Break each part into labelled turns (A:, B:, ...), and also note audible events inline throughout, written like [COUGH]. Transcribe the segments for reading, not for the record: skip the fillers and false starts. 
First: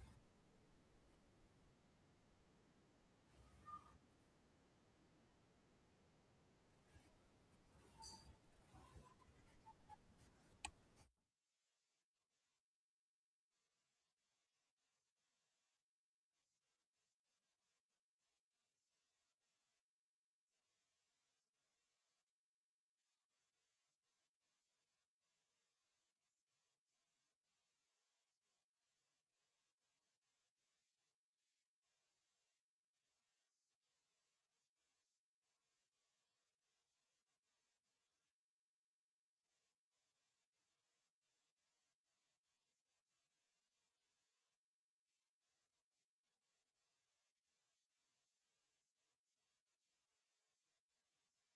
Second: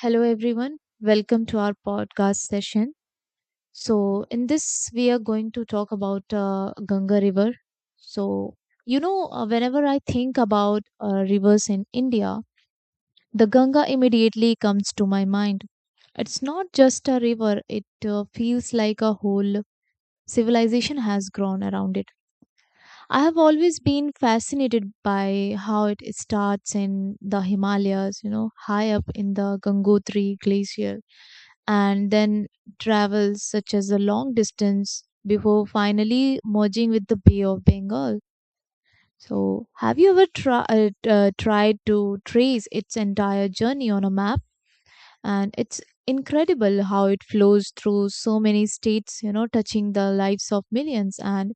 A: Hello, everyone. Welcome to our podcast session. So, in this, we are going to talk about Ganga River. So, whenever I think about rivers in India, the Ganga immediately comes to my mind. It's not just a river, it feels like a whole civilization has grown around it. I have always been fascinated by how it starts in the Himalayas, you know, high up in the Gangotri Glacier and then travels such as a long distance before finally merging with the Bay of Bengal. So, have you ever tried to trace its entire journey on a map? And it's incredible how it flows through so many states, you know, touching the lives of millions. And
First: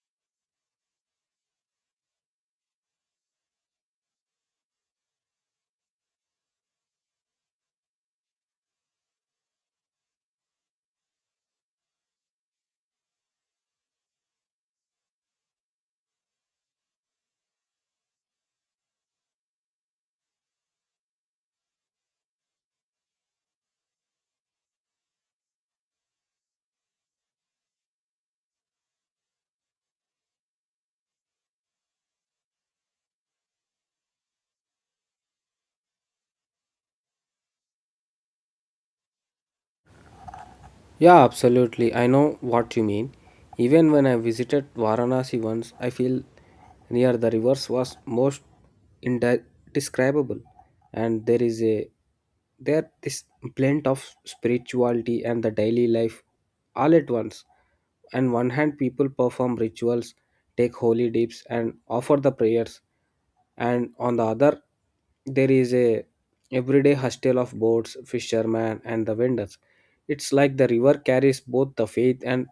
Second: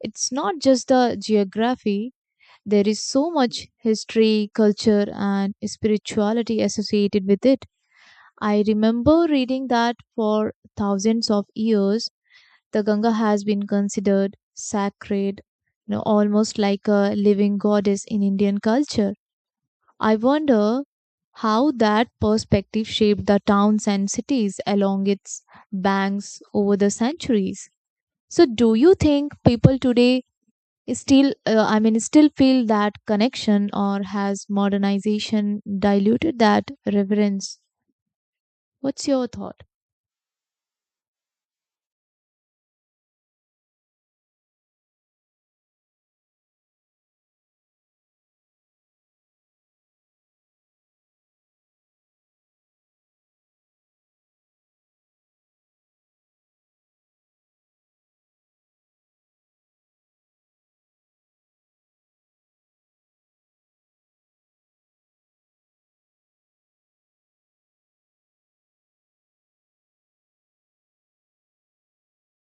A: it's not just the geography, there is so much history, culture, and spirituality associated with it. I remember reading that for thousands of years, the Ganga has been considered sacred, you know, almost like a living goddess in Indian culture. I wonder how that perspective shaped the towns and cities along its banks over the centuries. So, do you think people today still, still feel that connection, or has modernization diluted that reverence? What's your thought?
B: Yeah, absolutely. I know what you mean. Even when I visited Varanasi once, I feel near the rivers was most indescribable, and there is a there this blend of spirituality and the daily life all at once. On one hand, people perform rituals, take holy dips, and offer the prayers, and on the other there is a everyday hustle of boats, fishermen, and the vendors. It's like the river carries both the faith and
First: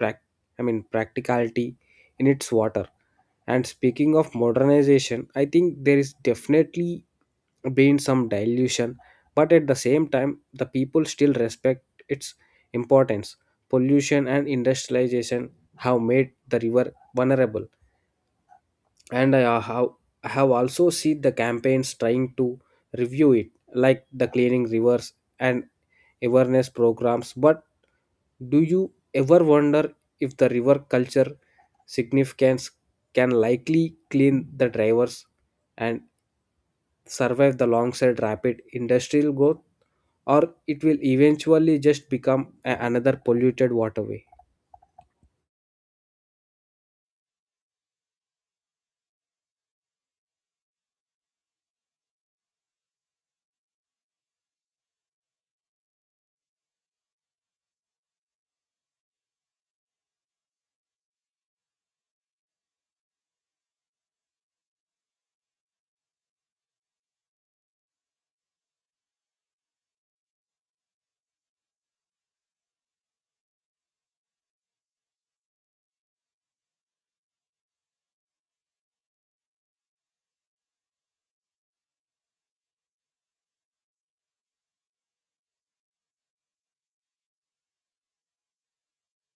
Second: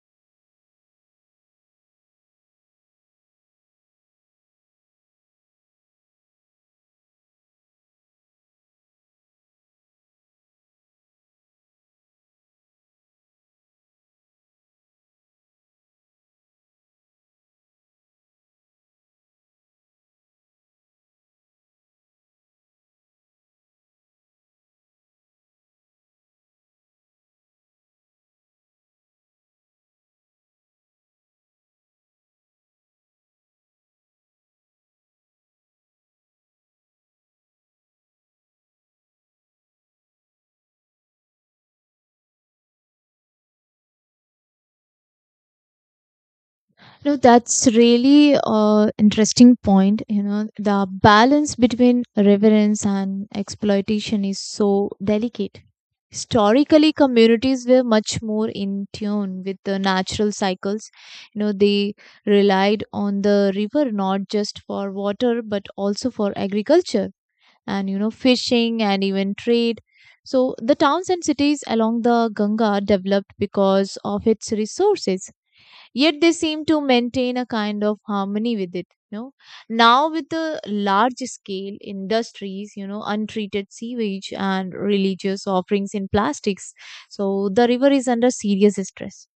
B: prac- I mean practicality in its water. And speaking of modernization, I think there is definitely been some dilution, but at the same time the people still respect its importance. Pollution and industrialization have made the river vulnerable, and I have also seen the campaigns trying to review it, like the cleaning rivers and awareness programs. But do you ever wonder if the river culture significance can likely clean the drivers and survive the alongside rapid industrial growth, or it will eventually just become another polluted waterway?
A: No, that's really interesting point. You know, the balance between reverence and exploitation is so delicate. Historically, communities were much more in tune with the natural cycles. You know, they relied on the river not just for water but also for agriculture and, you know, fishing and even trade. So, the towns and cities along the Ganga developed because of its resources, yet they seem to maintain a kind of harmony with it. You know, now with the large scale industries, you know, untreated sewage and religious offerings in plastics, so the river is under serious stress.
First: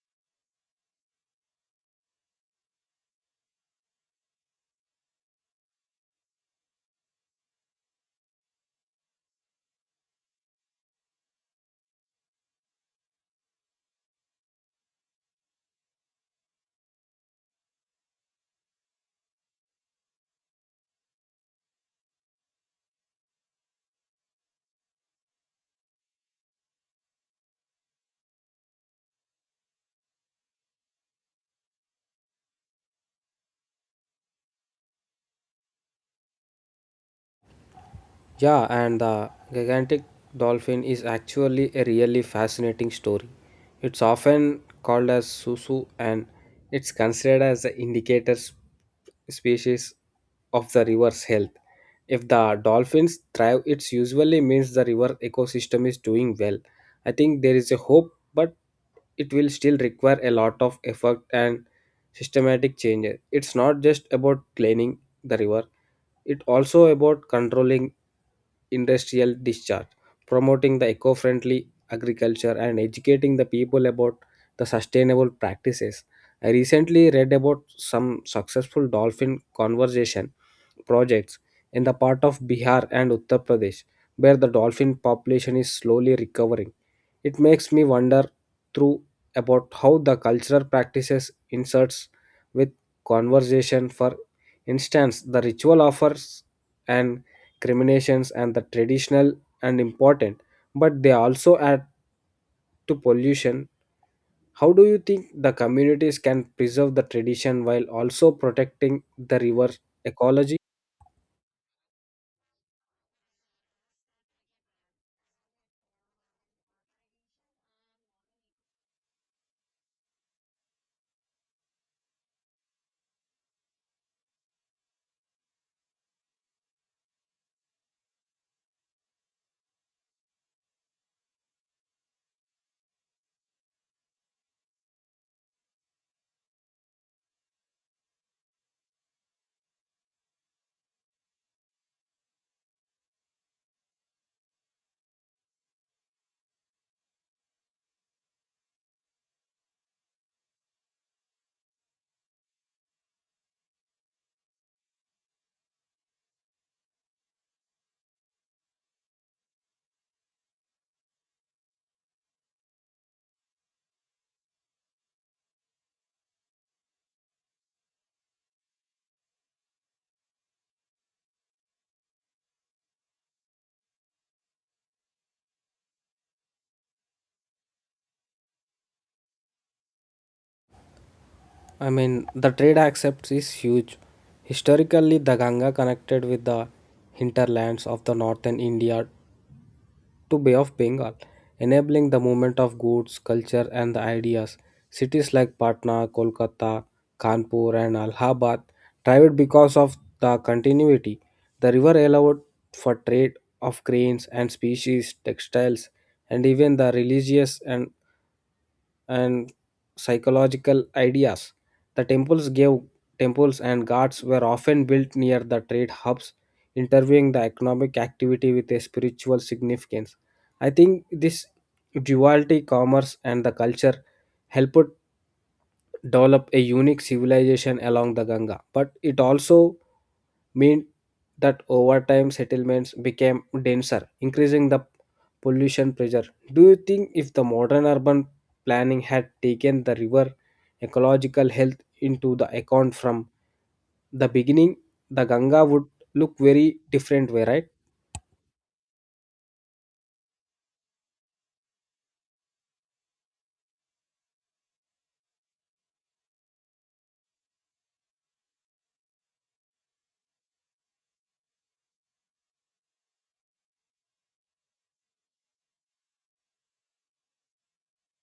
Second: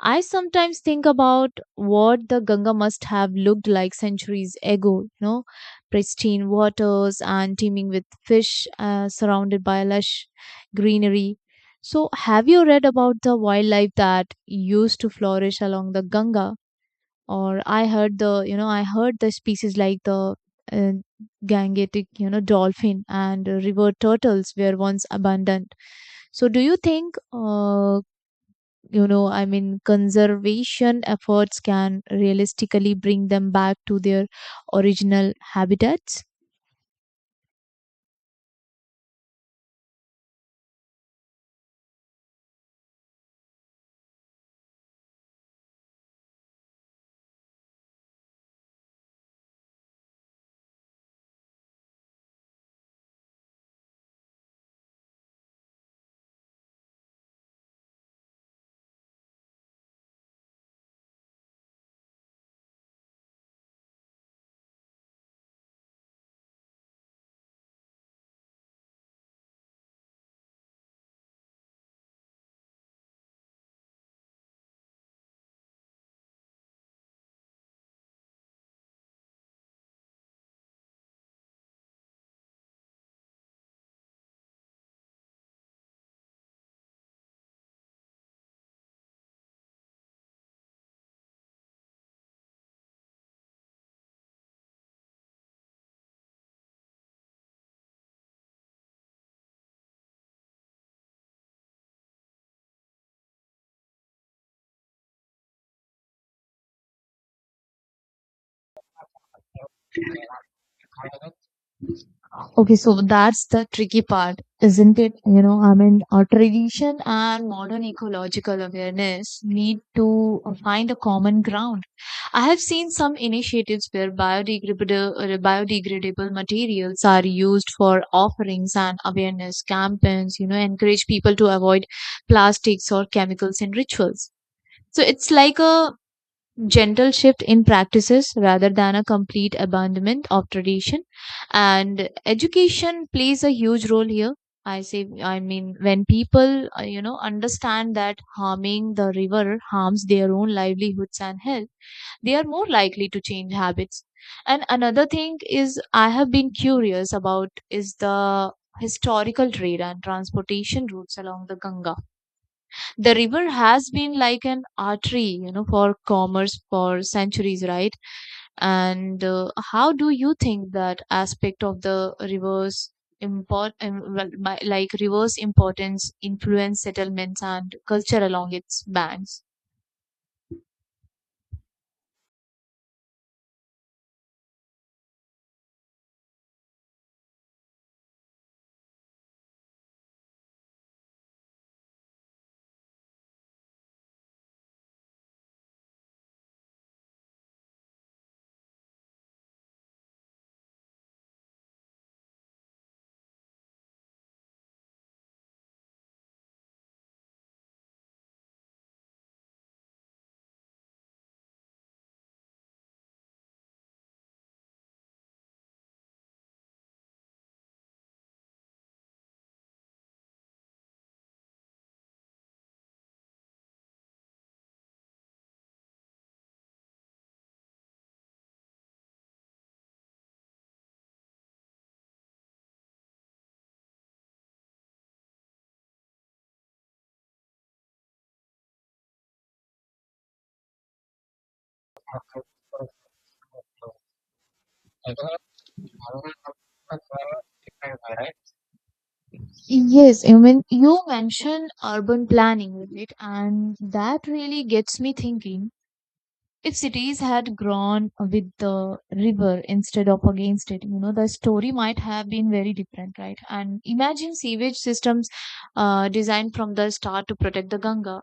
A: I sometimes think about what the Ganga must have looked like centuries ago, you know, pristine waters and teeming with fish, surrounded by lush greenery. So, have you read about the wildlife that used to flourish along the Ganga? Or I heard the, you know, I heard the species like the uh, Gangetic, you know, dolphin and river turtles were once abundant. So, do you think you know I mean conservation efforts can realistically bring them back to their original habitats?
B: Yeah, and the gigantic dolphin is actually a really fascinating story. It's often called as Susu, and it's considered as the indicator species of the river's health. If the dolphins thrive, it usually means the river ecosystem is doing well. I think there is a hope, but it will still require a lot of effort and systematic changes. It's not just about cleaning the river, it's also about controlling industrial discharge, promoting the eco friendly agriculture, and educating the people about the sustainable practices. I recently read about some successful dolphin conservation projects in the part of Bihar and Uttar Pradesh where the dolphin population is slowly recovering. It makes me wonder through about how the cultural practices inserts with conversation. For instance, the ritual offers an criminations and the traditional and important, but they also add to pollution. How do you think the communities can preserve the tradition while also protecting the river ecology?
A: Okay, so that's the tricky part, isn't it? You know, I mean, our tradition and modern ecological awareness need to find a common ground. I have seen some initiatives where biodegradable materials are used for offerings, and awareness campaigns, you know, encourage people to avoid plastics or chemicals in rituals. So it's like a gentle shift in practices rather than a complete abandonment of tradition. And education plays a huge role here. I say, I mean, When people, you know, understand that harming the river harms their own livelihoods and health, they are more likely to change habits. And another thing is, I have been curious about is the historical trade and transportation routes along the Ganga. The river has been like an artery, you know, for commerce for centuries, right? And how do you think that aspect of the reverse import well, my- like reverse importance influence settlements and culture along its banks?
B: I mean, the trade accepts is huge. Historically, the Ganga connected with the hinterlands of the northern India to Bay of Bengal, enabling the movement of goods, culture, and the ideas. Cities like Patna, Kolkata, Kanpur, and Allahabad thrived because of the continuity. The river allowed for trade of grains and species, textiles, and even the religious and and psychological ideas. The temples gave Temples and gods were often built near the trade hubs, interviewing the economic activity with a spiritual significance. I think this duality, commerce, and the culture helped develop a unique civilization along the Ganga, but it also meant that over time settlements became denser, increasing the pollution pressure. Do you think if the modern urban planning had taken the river ecological health into the account from the beginning, the Ganga would look very different way, right?
A: Yes, I mean, you mentioned urban planning, right? And that really gets me thinking, if cities had grown with the river instead of against it, you know, the story might have been very different, right? And imagine sewage systems designed from the start to protect the Ganga,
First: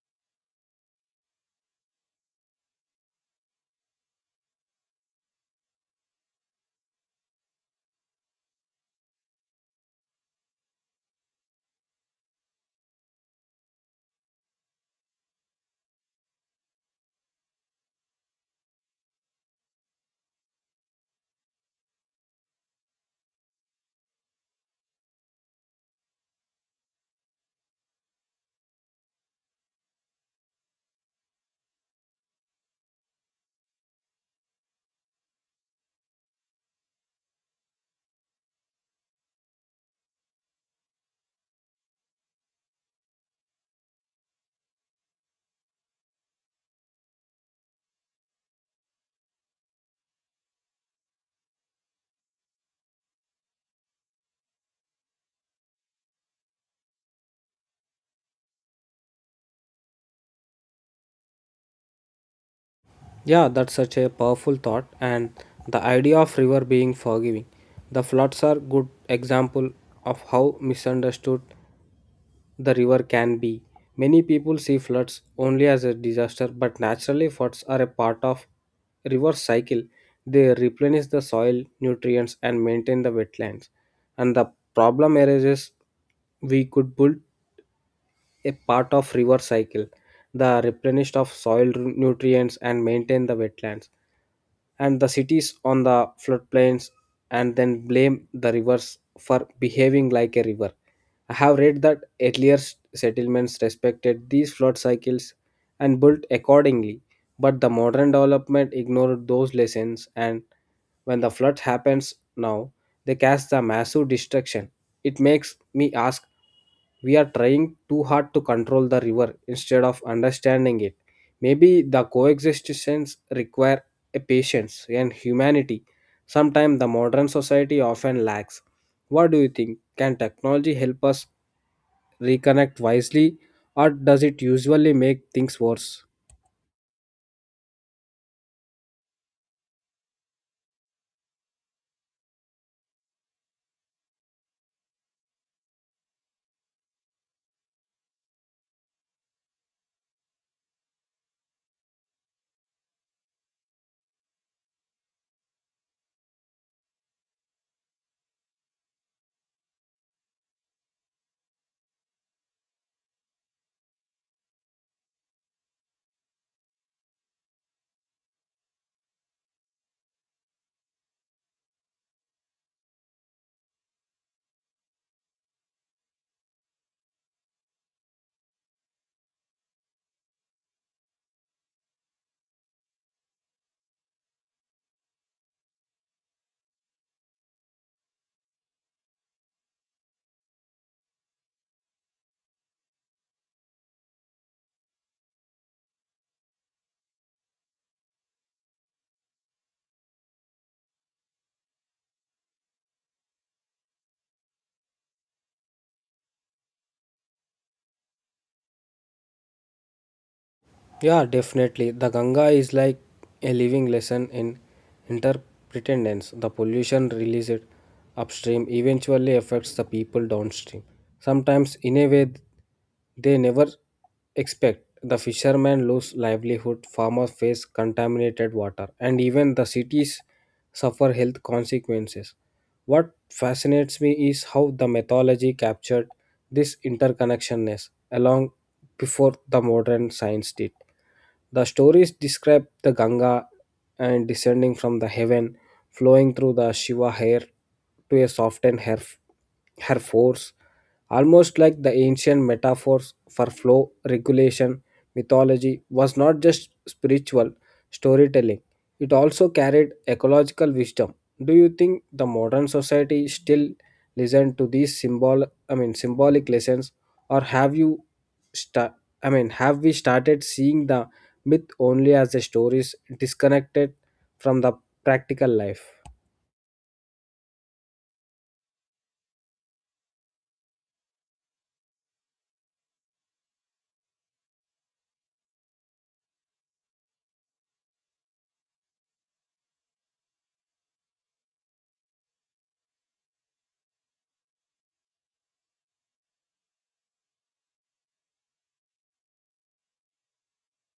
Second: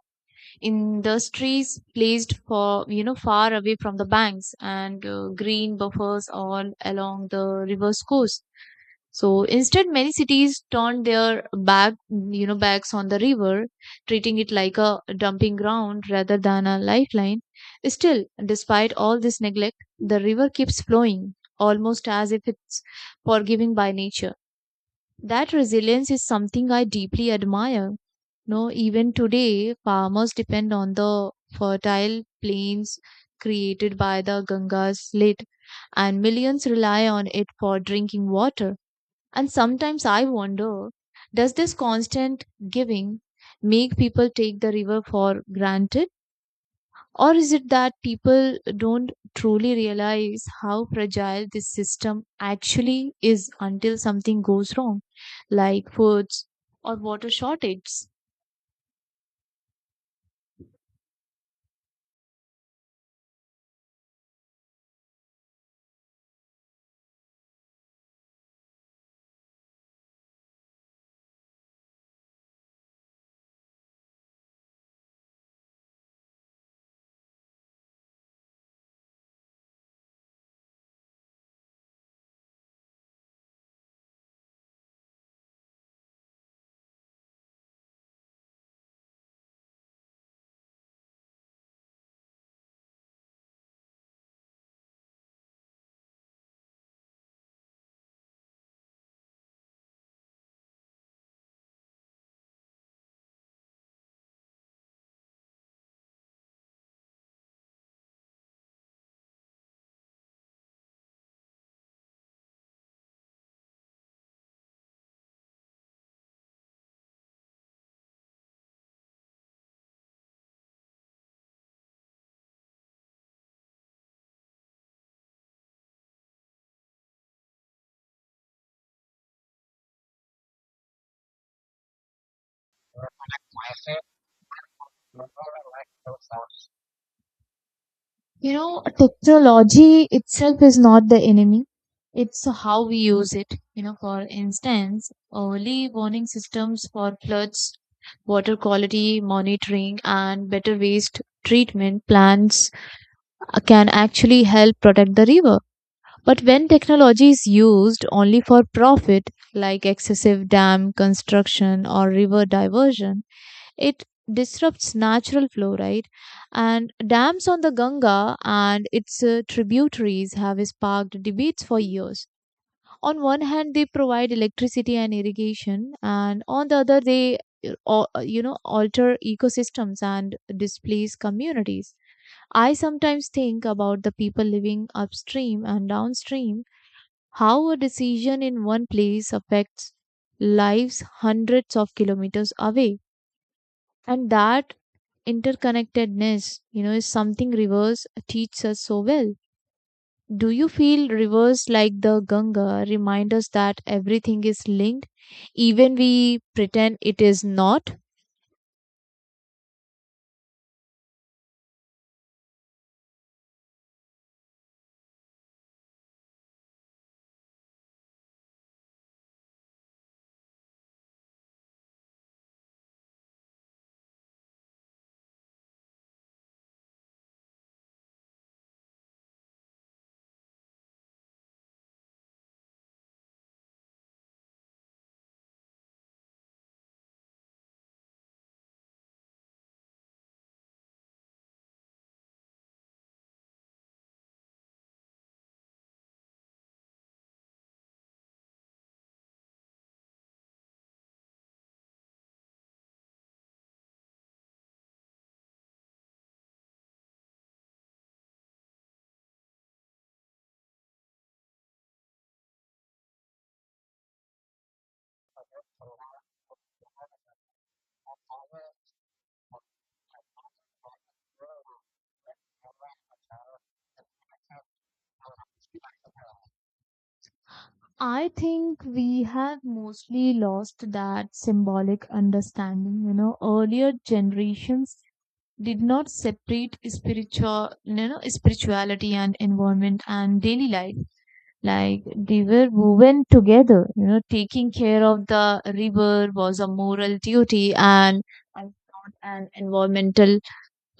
A: industries placed for, you know, far away from the banks, and green buffers all along the river's course. So instead, many cities turned their back, you know, backs on the river, treating it like a dumping ground rather than a lifeline. Still, despite all this neglect, the river keeps flowing, almost as if it's forgiving by nature. That resilience is something I deeply admire. No, even today, farmers depend on the fertile plains created by the Ganga's slit, and millions rely on it for drinking water. And sometimes I wonder, does this constant giving make people take the river for granted? Or is it that people don't truly realize how fragile this system actually is until something goes wrong, like floods or water shortages?
B: Yeah, that's such a powerful thought, and the idea of river being forgiving. The floods are good example of how misunderstood the river can be. Many people see floods only as a disaster, but naturally floods are a part of river cycle. They replenish the soil nutrients and maintain the wetlands. And the problem arises we could build a part of river cycle, the replenished of soil nutrients and maintain the wetlands and the cities on the floodplains, and then blame the rivers for behaving like a river. I have read that earlier settlements respected these flood cycles and built accordingly, but the modern development ignored those lessons, and when the flood happens now, they cast the massive destruction. It makes me ask, we are trying too hard to control the river instead of understanding it. Maybe the coexistence require a patience and humanity sometimes the modern society often lacks. What do you think? Can technology help us reconnect wisely, or does it usually make things worse?
A: You know, technology itself is not the enemy. It's how we use it. You know, for instance, early warning systems for floods, water quality monitoring, and better waste treatment plans can actually help protect the river. But when technology is used only for profit, like excessive dam construction or river diversion, it disrupts natural flow, right? And dams on the Ganga and its tributaries have sparked debates for years. On one hand they provide electricity and irrigation, and on the other they you know, alter ecosystems and displace communities. I sometimes think about the people living upstream and downstream, how a decision in one place affects lives hundreds of kilometers away. And that interconnectedness, you know, is something rivers teach us so well. Do you feel rivers like the Ganga remind us that everything is linked, even we pretend it is not?
B: Yeah, definitely. The Ganga is like a living lesson in interdependence. The pollution released upstream eventually affects the people downstream, sometimes in a way they never expect. The fishermen lose livelihood, farmers face contaminated water, and even the cities suffer health consequences. What fascinates me is how the mythology captured this interconnectionness along before the modern science did. The stories describe the Ganga and descending from the heaven, flowing through the Shiva hair to a softened her, her force, almost like the ancient metaphors for flow regulation. Mythology was not just spiritual storytelling; it also carried ecological wisdom. Do you think the modern society still listen to these symbol I mean symbolic lessons, or have you sta- I mean have we started seeing the myth only as the stories disconnected from the practical life?
A: I think we have mostly lost that symbolic understanding. You know, earlier generations did not separate spiritual, you know, spirituality and environment and daily life. Like they were woven together. You know, taking care of the river was a moral duty and not an environmental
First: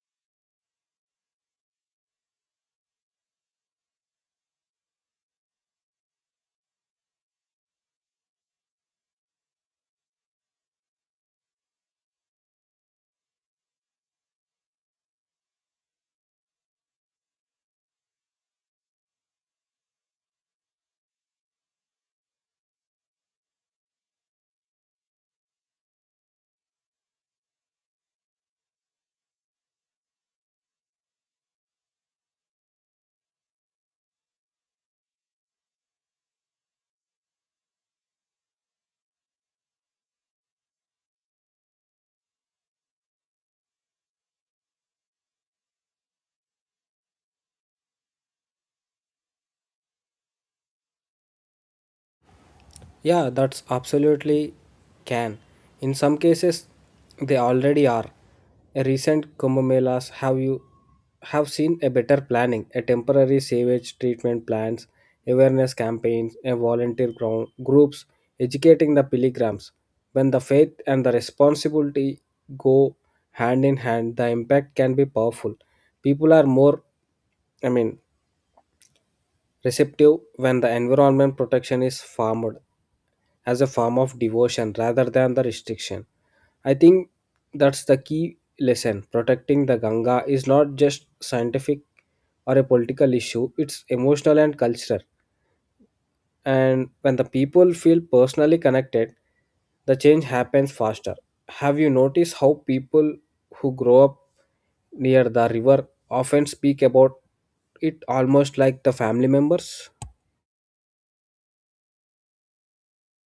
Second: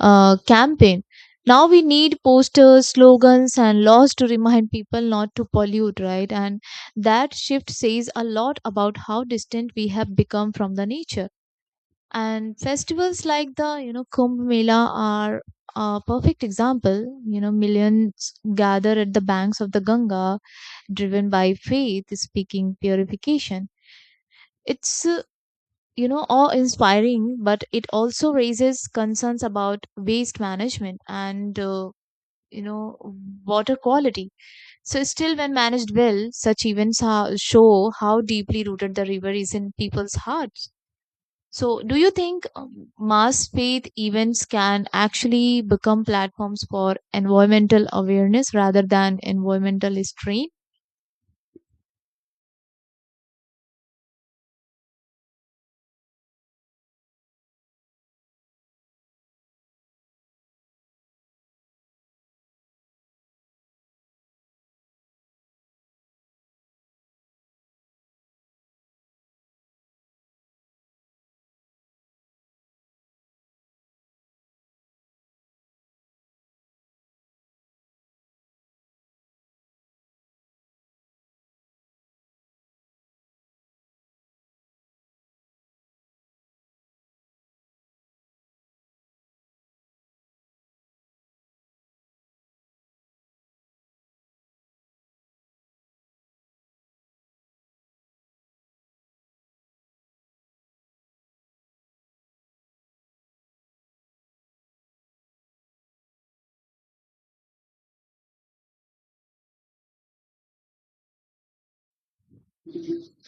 A: campaign. Now we need posters, slogans, and laws to remind people not to pollute, right? And that shift says a lot about how distant we have become from the nature. And festivals like the, you know, Kumbh Mela are a perfect example. You know, millions gather at the banks of the Ganga, driven by faith, speaking purification. It's you know, awe inspiring, but it also raises concerns about waste management and, you know, water quality. So still, when managed well, such events show how deeply rooted the river is in people's hearts. So do you think mass faith events can actually become platforms for environmental awareness rather than environmental restraint?
B: Yeah, that's absolutely can. In some cases, they already are. A recent Kumbh Melas have seen a better planning, a temporary sewage treatment plants, awareness campaigns, and volunteer ground groups educating the pilgrims. When the faith and the responsibility go hand in hand, the impact can be powerful. People are more, I mean, receptive when the environment protection is formed as a form of devotion rather than the restriction. I think that's the key lesson. Protecting the Ganga is not just scientific or a political issue, it's emotional and cultural. And when the people feel personally connected, the change happens faster. Have you noticed how people who grow up near the river often speak about it almost like the family members?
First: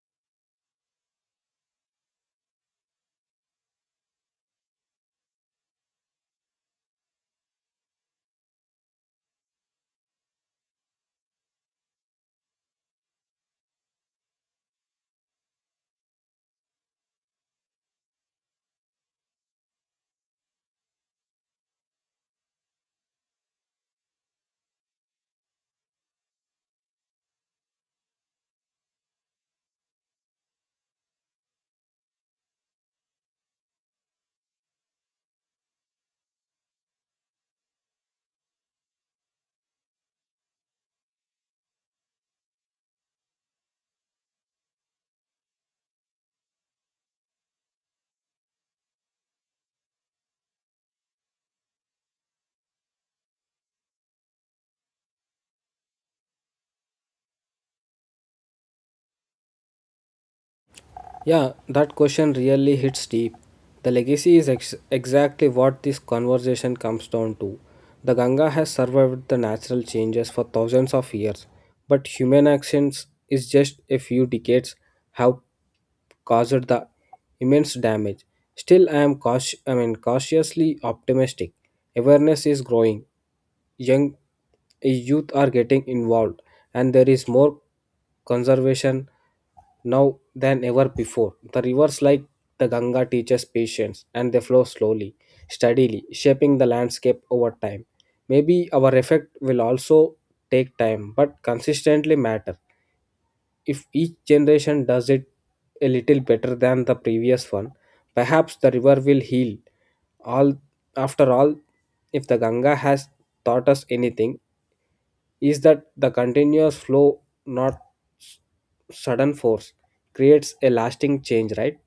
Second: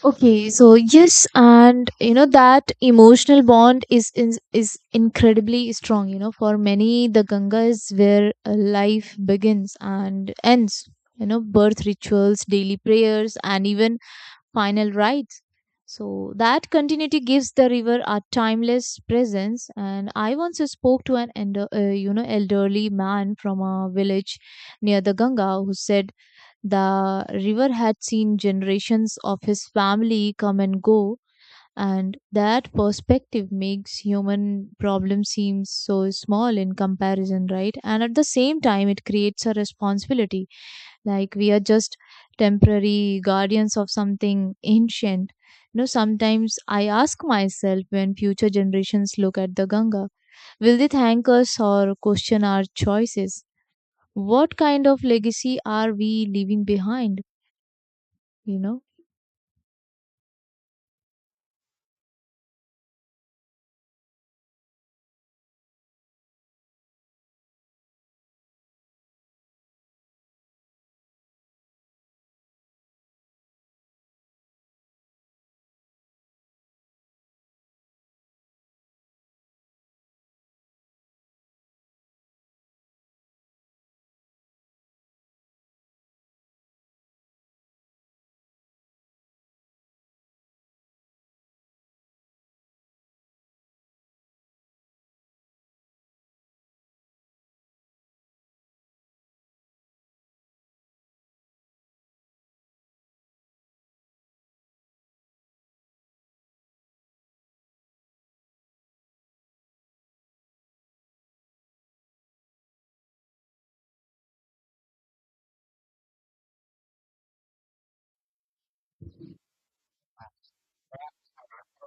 A: Okay, so yes, and you know that emotional bond is incredibly strong. You know, for many, the Ganga is where life begins and ends. You know, birth rituals, daily prayers, and even final rites. So that continuity gives the river a timeless presence. And I once spoke to an elder, you know, elderly man from a village near the Ganga, who said the river had seen generations of his family come and go, and that perspective makes human problems seem so small in comparison, right? And at the same time, it creates a responsibility, like we are just temporary guardians of something ancient. You know, sometimes I ask myself, when future generations look at the Ganga, will they thank us or question our choices? What kind of legacy are we leaving behind, you know?
B: Yeah, that question really hits deep. The legacy is exactly what this conversation comes down to. The Ganga has survived the natural changes for thousands of years, but human actions is just a few decades have caused the immense damage. Still, I am cautious, I mean, cautiously optimistic. Awareness is growing. Young Youth are getting involved, and there is more conservation now than ever before. The rivers like the Ganga teaches patience, and they flow slowly, steadily, shaping the landscape over time. Maybe our effect will also take time, but consistently matter. If each generation does it a little better than the previous one, perhaps the river will heal. All after all, if the Ganga has taught us anything, is that the continuous flow, not s- sudden force, creates a lasting change, right?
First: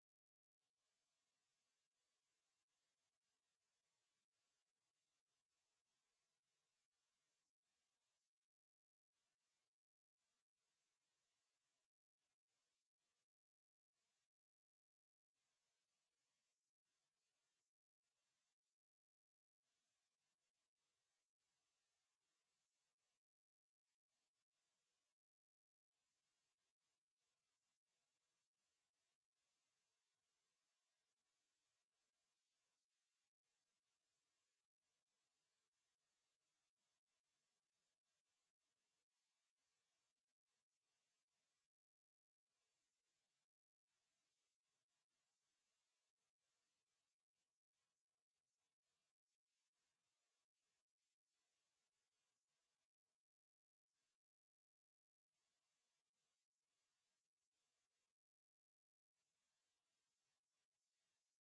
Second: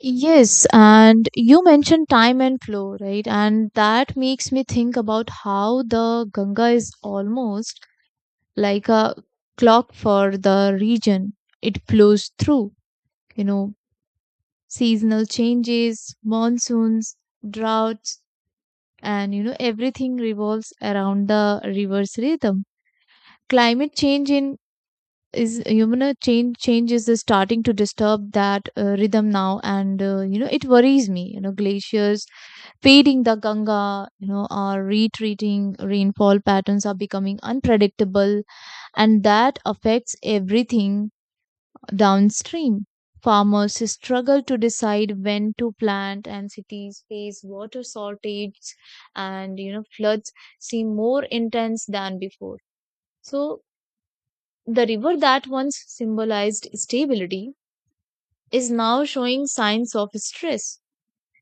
A: Yes, and you mentioned time and flow, right? And that makes me think about how the Ganga is almost like a clock for the region. It flows through, you know, seasonal changes, monsoons, droughts, and you know, everything revolves around the river's rhythm. Climate change in is You know, change change is the starting to disturb that rhythm now, and you know, it worries me. You know, glaciers feeding the Ganga, you know, or retreating rainfall patterns are becoming unpredictable, and that affects everything downstream. Farmers struggle to decide when to plant, and cities face water shortages, and you know, floods seem more intense than before. So, the river that once symbolized stability is now showing signs of stress.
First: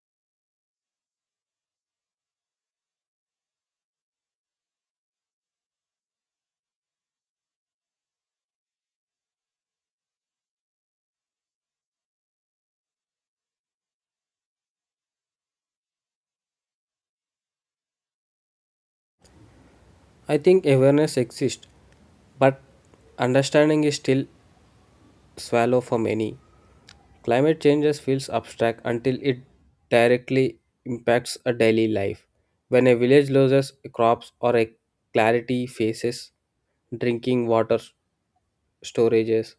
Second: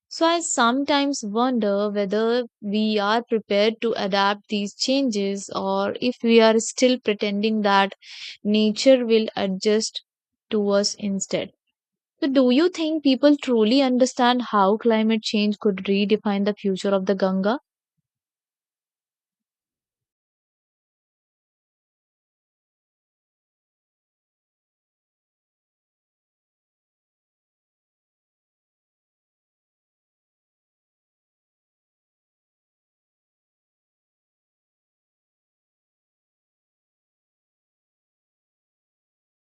A: So I sometimes wonder whether we are prepared to adapt these changes, or if we are still pretending that nature will adjust to us instead. So do you think people truly understand how climate change could redefine the future of the Ganga?
B: I think awareness exists, but understanding is still shallow for many. Climate changes feels abstract until it directly impacts a daily life. When a village loses crops or a clarity faces drinking water storages,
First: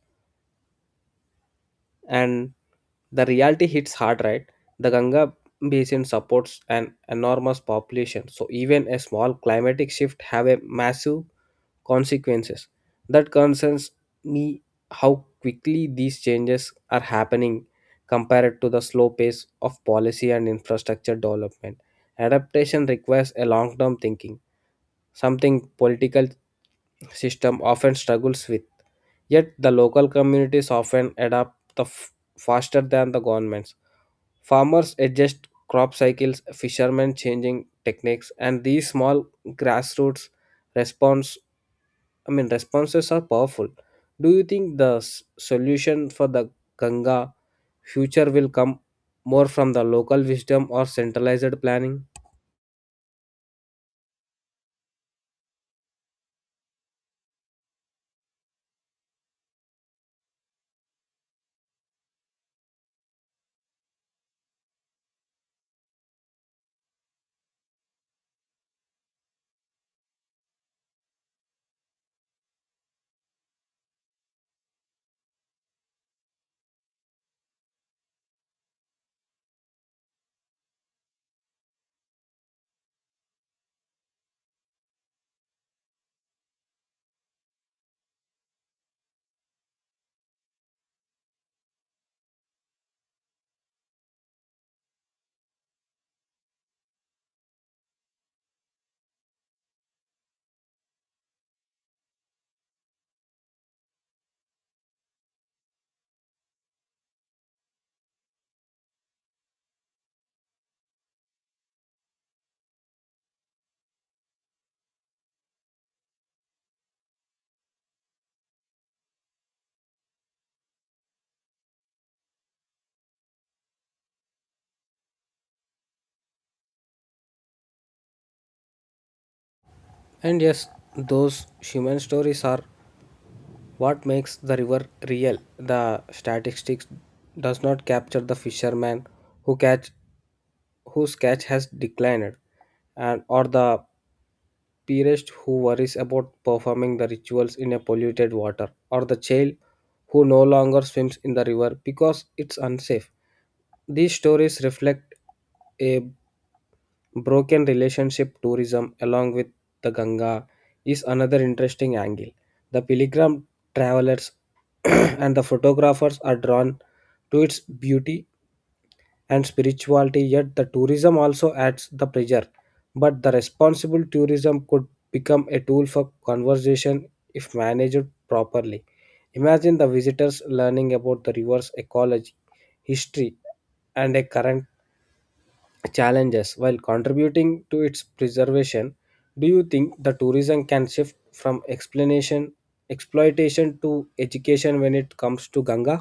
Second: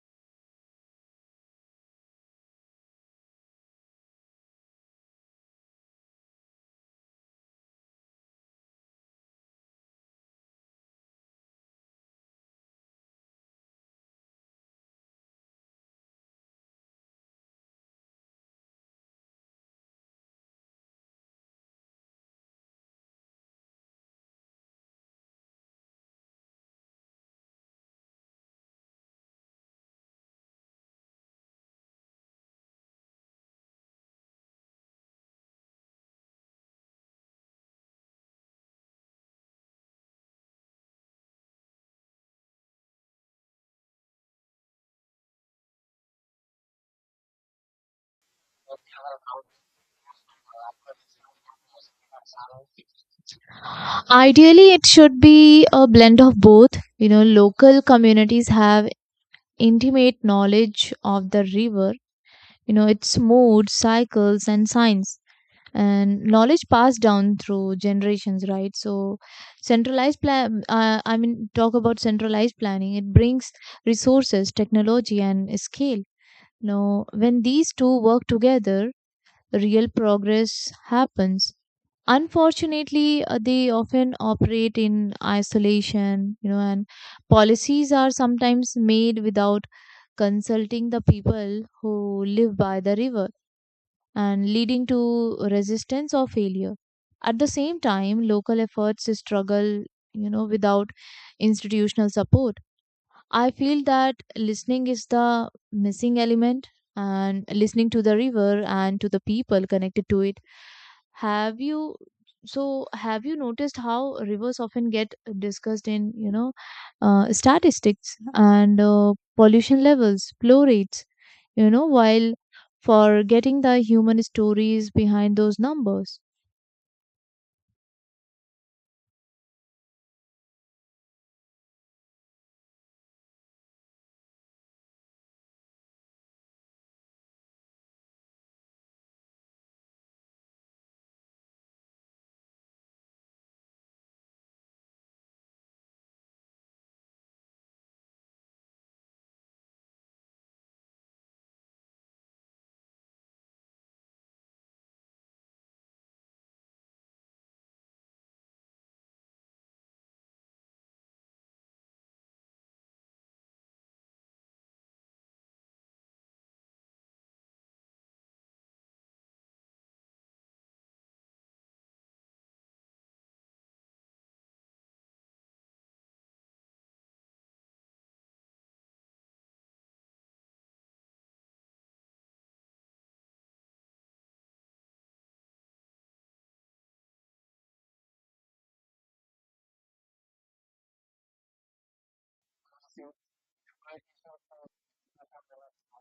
B: and the reality hits hard, right? The Ganga basin supports an enormous population, so even a small climatic shift have a massive consequences. That concerns me how quickly these changes are happening compared to the slow pace of policy and infrastructure development. Adaptation requires a long term thinking, something political system often struggles with. Yet the local communities often adapt the faster than the governments. Farmers adjust crop cycles, fishermen changing techniques, and these small grassroots response I mean responses are powerful. Do you think the solution for the Ganga future will come more from the local wisdom or centralized planning?
A: Ideally, it should be a blend of both. You know, local communities have intimate knowledge of the river, you know, its mood, cycles, and signs, and knowledge passed down through generations, right? So centralized plan I mean talk about centralized planning, it brings resources, technology, and scale. Now when these two work together, real progress happens. Unfortunately, they often operate in isolation, you know, and policies are sometimes made without consulting the people who live by the river, and leading to resistance or failure. At the same time, local efforts struggle, you know, without institutional support. I feel that listening is the missing element, and listening to the river and to the people connected to it. Have you have you noticed how rivers often get discussed in, you know, statistics and pollution levels, flow rates, you know, while forgetting the human stories behind those numbers?
B: And yes, those human stories are what makes the river real. The statistics does not capture the fisherman who catch whose catch has declined, and or the priest who worries about performing the rituals in a polluted water, or the child who no longer swims in the river because it's unsafe. These stories reflect a broken relationship. Tourism, along with the Ganga, is another interesting angle. The pilgrim travelers [CLEARS THROAT] and the photographers are drawn to its beauty and spirituality, yet the tourism also adds the pressure. But the responsible tourism could become a tool for conversation if managed properly. Imagine the visitors learning about the river's ecology, history, and a current challenges while contributing to its preservation. Do you think the tourism can shift from explanation exploitation to education when it comes to Ganga?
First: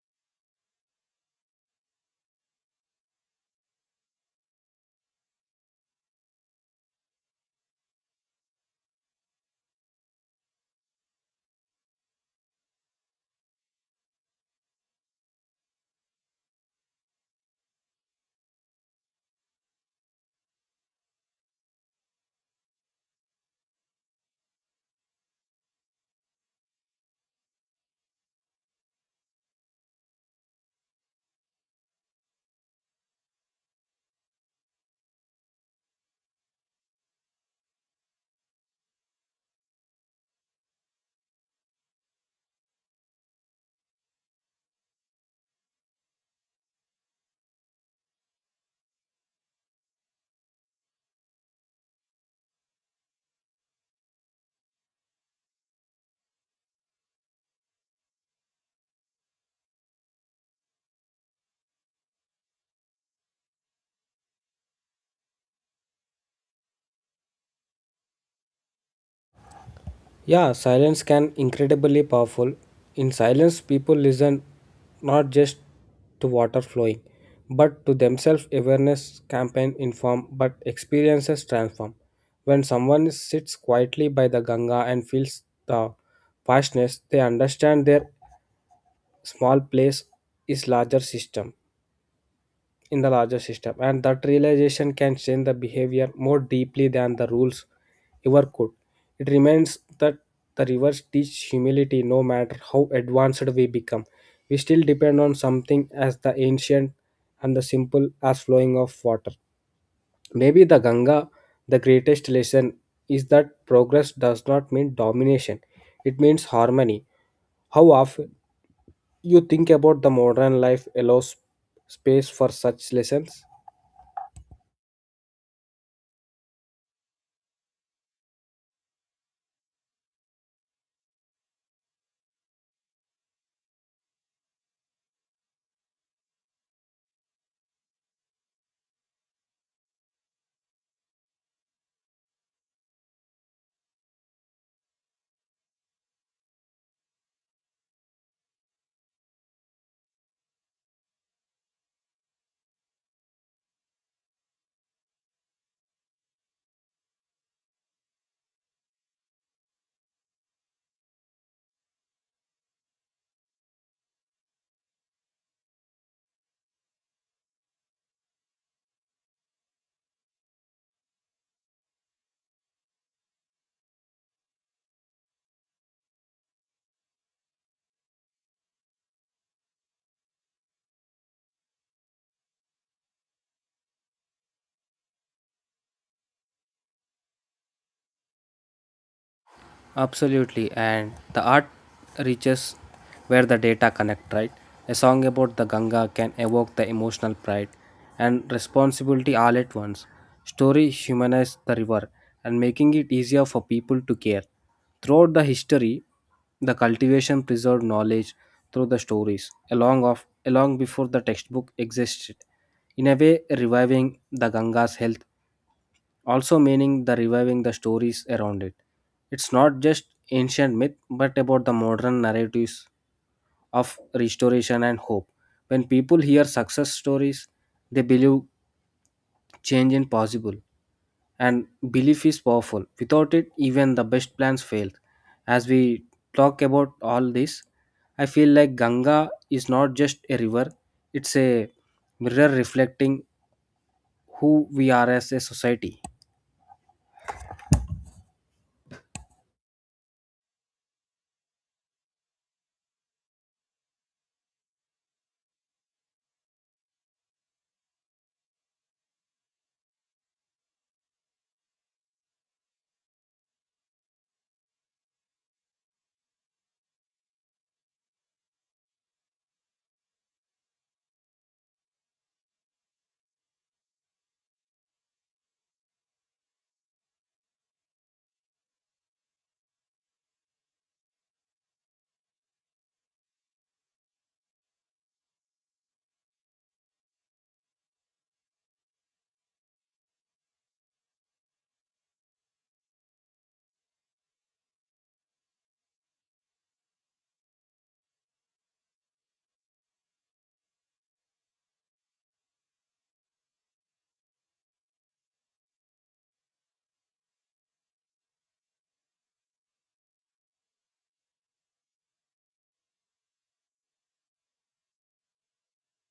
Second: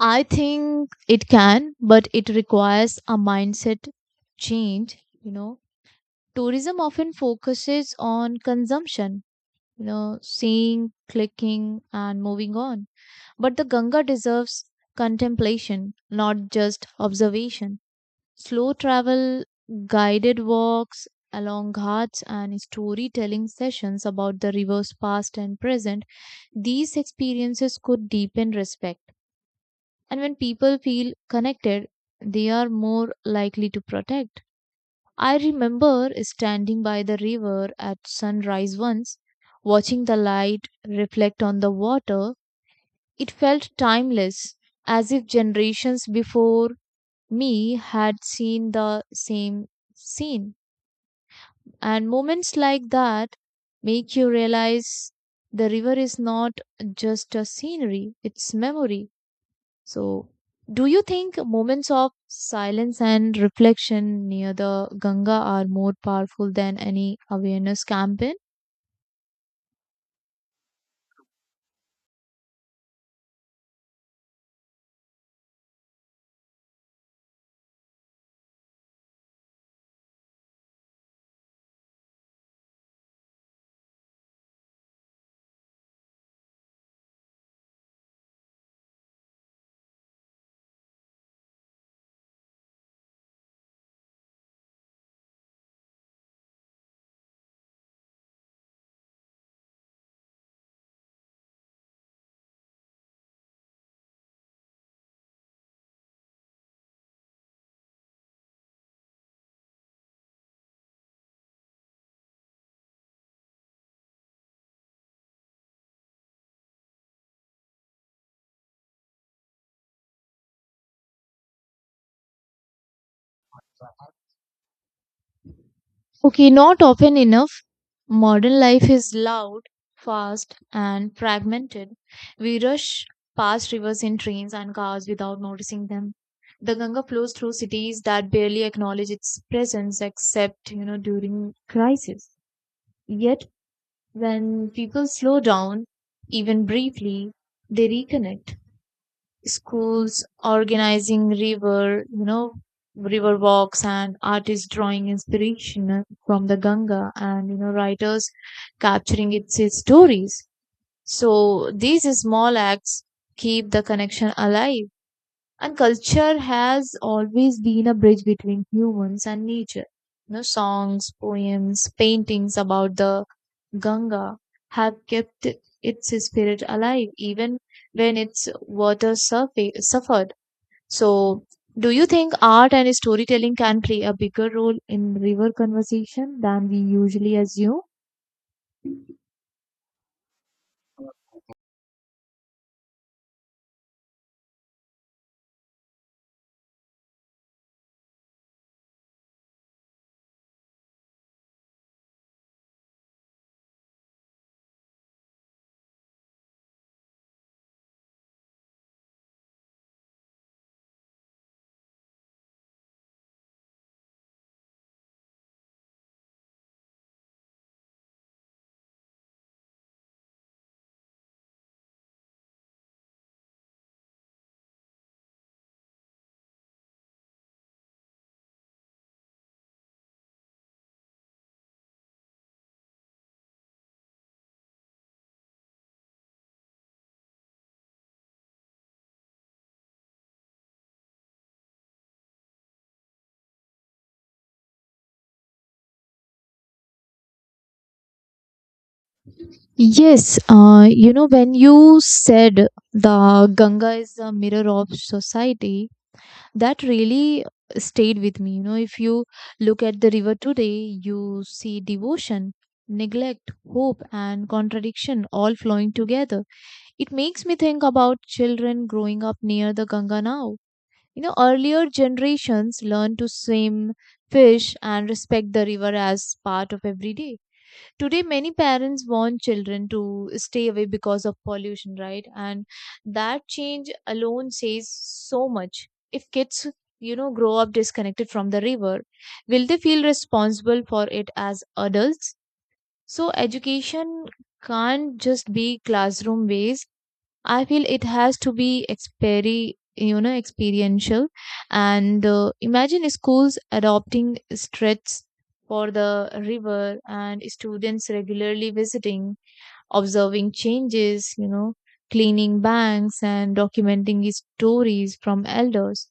A: I think it can, but it requires a mindset change, you know. Tourism often focuses on consumption, you know, seeing, clicking, and moving on. But the Ganga deserves contemplation, not just observation. Slow travel, guided walks along ghats, and storytelling sessions about the river's past and present. These experiences could deepen respect, and when people feel connected, they are more likely to protect. I remember standing by the river at sunrise once, watching the light reflect on the water. It felt timeless, as if generations before me had seen the same scene. And moments like that make you realize the river is not just a scenery, it's memory. So, do you think moments of silence and reflection near the Ganga are more powerful than any awareness campaign?
B: Yeah, silence can incredibly powerful. In silence, people listen, not just to water flowing but to themselves. Awareness campaign inform, but experiences transform. When someone sits quietly by the Ganga and feels the vastness, they understand their small place is larger system in the larger system, and that realization can change the behavior more deeply than the rules ever could. It remains that the rivers teach humility. No matter how advanced we become, we still depend on something as the ancient and the simple as flowing of water. Maybe the Ganga the greatest lesson is that progress does not mean domination, it means harmony. How often you think about the modern life allows space for such lessons?
A: Okay, not often enough. Modern life is loud, fast, and fragmented. We rush past rivers in trains and cars without noticing them. The Ganga flows through cities that barely acknowledge its presence except, you know, during crisis. Yet, when people slow down, even briefly, they reconnect. Schools organizing river walks and artists drawing inspiration from the Ganga and writers capturing its stories. So these small acts keep the connection alive. And culture has always been a bridge between humans and nature. You know, songs, poems, paintings about the Ganga have kept its spirit alive even when its water suffered. So, do you think art and storytelling can play a bigger role in river conversation than we usually assume?
B: Absolutely, and the art reaches where the data connect, right? A song about the Ganga can evoke the emotional pride and responsibility all at once. Story humanize the river and making it easier for people to care. Throughout the history, the cultivation preserved knowledge through the stories, along before the textbook existed. In a way, reviving the Ganga's health also meaning the reviving the stories around it. It's not just ancient myth but about the modern narratives of restoration and hope. When people hear success stories, they believe change is possible, and belief is powerful. Without it, even the best plans fail. As we talk about all this, I feel like Ganga is not just a river, it's a mirror reflecting who we are as a society.
A: Yes, when you said the Ganga is the mirror of society, that really stayed with me. You know, if you look at the river today, you see devotion, neglect, hope, and contradiction all flowing together. It makes me think about children growing up near the Ganga now. You know, earlier generations learned to swim, fish, and respect the river as part of every day. Today, many parents want children to stay away because of pollution, right? And that change alone says so much. If kids, grow up disconnected from the river, will they feel responsible for it as adults? So, education can't just be classroom based. I feel it has to be experiential. And imagine schools adopting streets for the river and students regularly visiting, observing changes, you know, cleaning banks, and documenting his stories from elders.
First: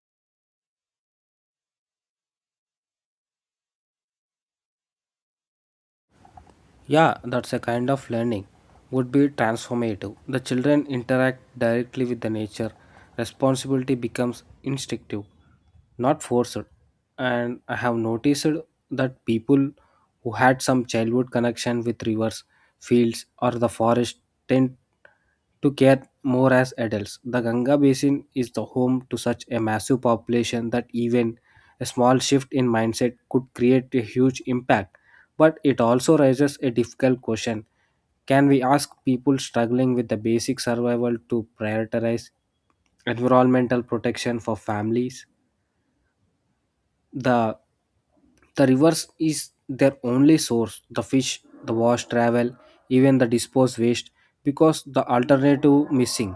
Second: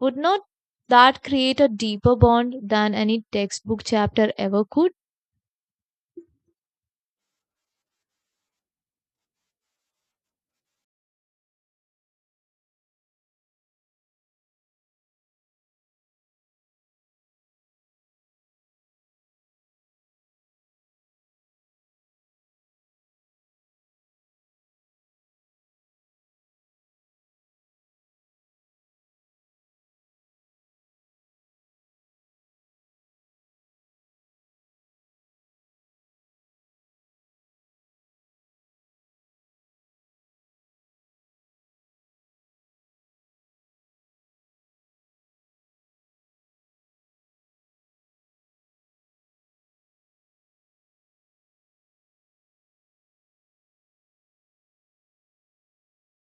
A: Would not that create a deeper bond than any textbook chapter ever could?
B: Yeah, that's a kind of learning would be transformative. The children interact directly with the nature. Responsibility becomes instinctive, not forced. And I have noticed that people who had some childhood connection with rivers, fields, or the forest tend to care more as adults. The Ganga Basin is the home to such a massive population that even a small shift in mindset could create a huge impact. But it also raises a difficult question, can we ask people struggling with the basic survival to prioritize environmental protection for families? The the rivers is their only source, the fish, the wash, travel, even the disposed waste, because the alternative missing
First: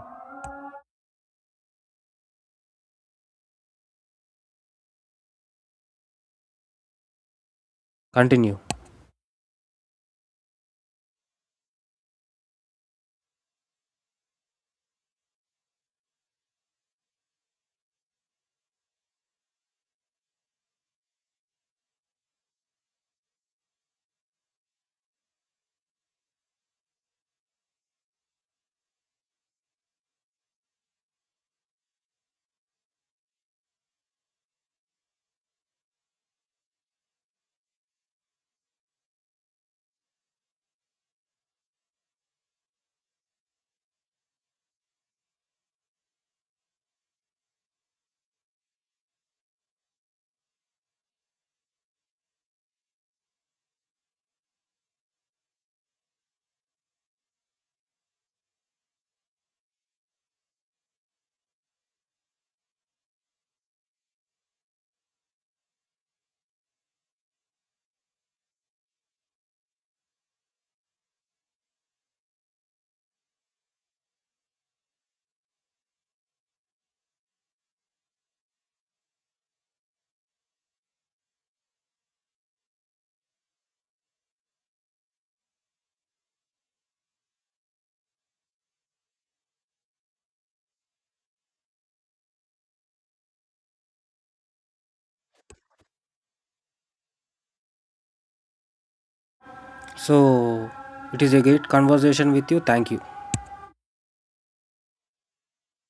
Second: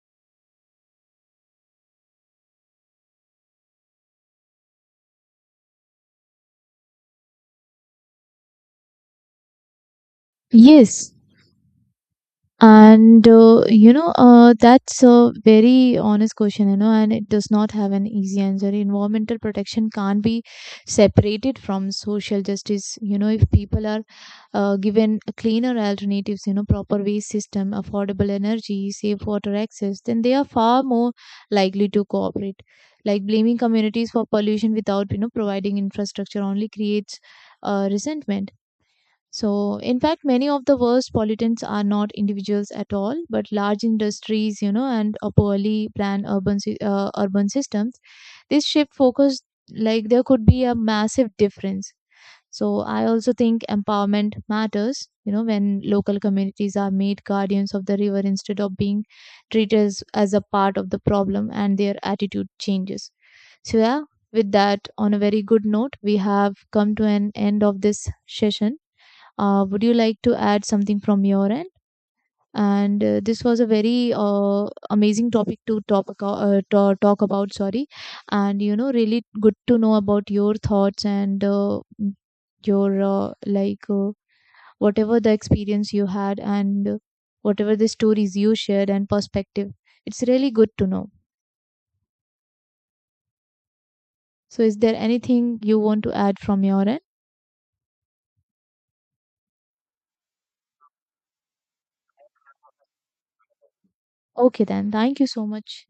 B: continue.
A: Yes, and that's a very honest question and it does not have an easy answer. Environmental protection can't be separated from social justice if people are given cleaner alternatives, proper waste system, affordable energy, safe water access, then they are far more likely to cooperate. Like blaming communities for pollution without providing infrastructure only creates resentment. So, in fact, many of the worst pollutants are not individuals at all, but large industries, you know, and a poorly planned urban systems. This shift focus, like, there could be a massive difference. So, I also think empowerment matters. When local communities are made guardians of the river instead of being treated as a part of the problem, and their attitude changes. So, yeah, with that, on a very good note, we have come to an end of this session. Would you like to add something from your end? And this was a very amazing topic to talk about. Sorry, and really good to know about your thoughts and your like whatever the experience you had and whatever the stories you shared and perspective. It's really good to know. So, is there anything you want to add from your end?
B: So, it is a great conversation with you. Thank you.
A: Okay, then. Thank you so much.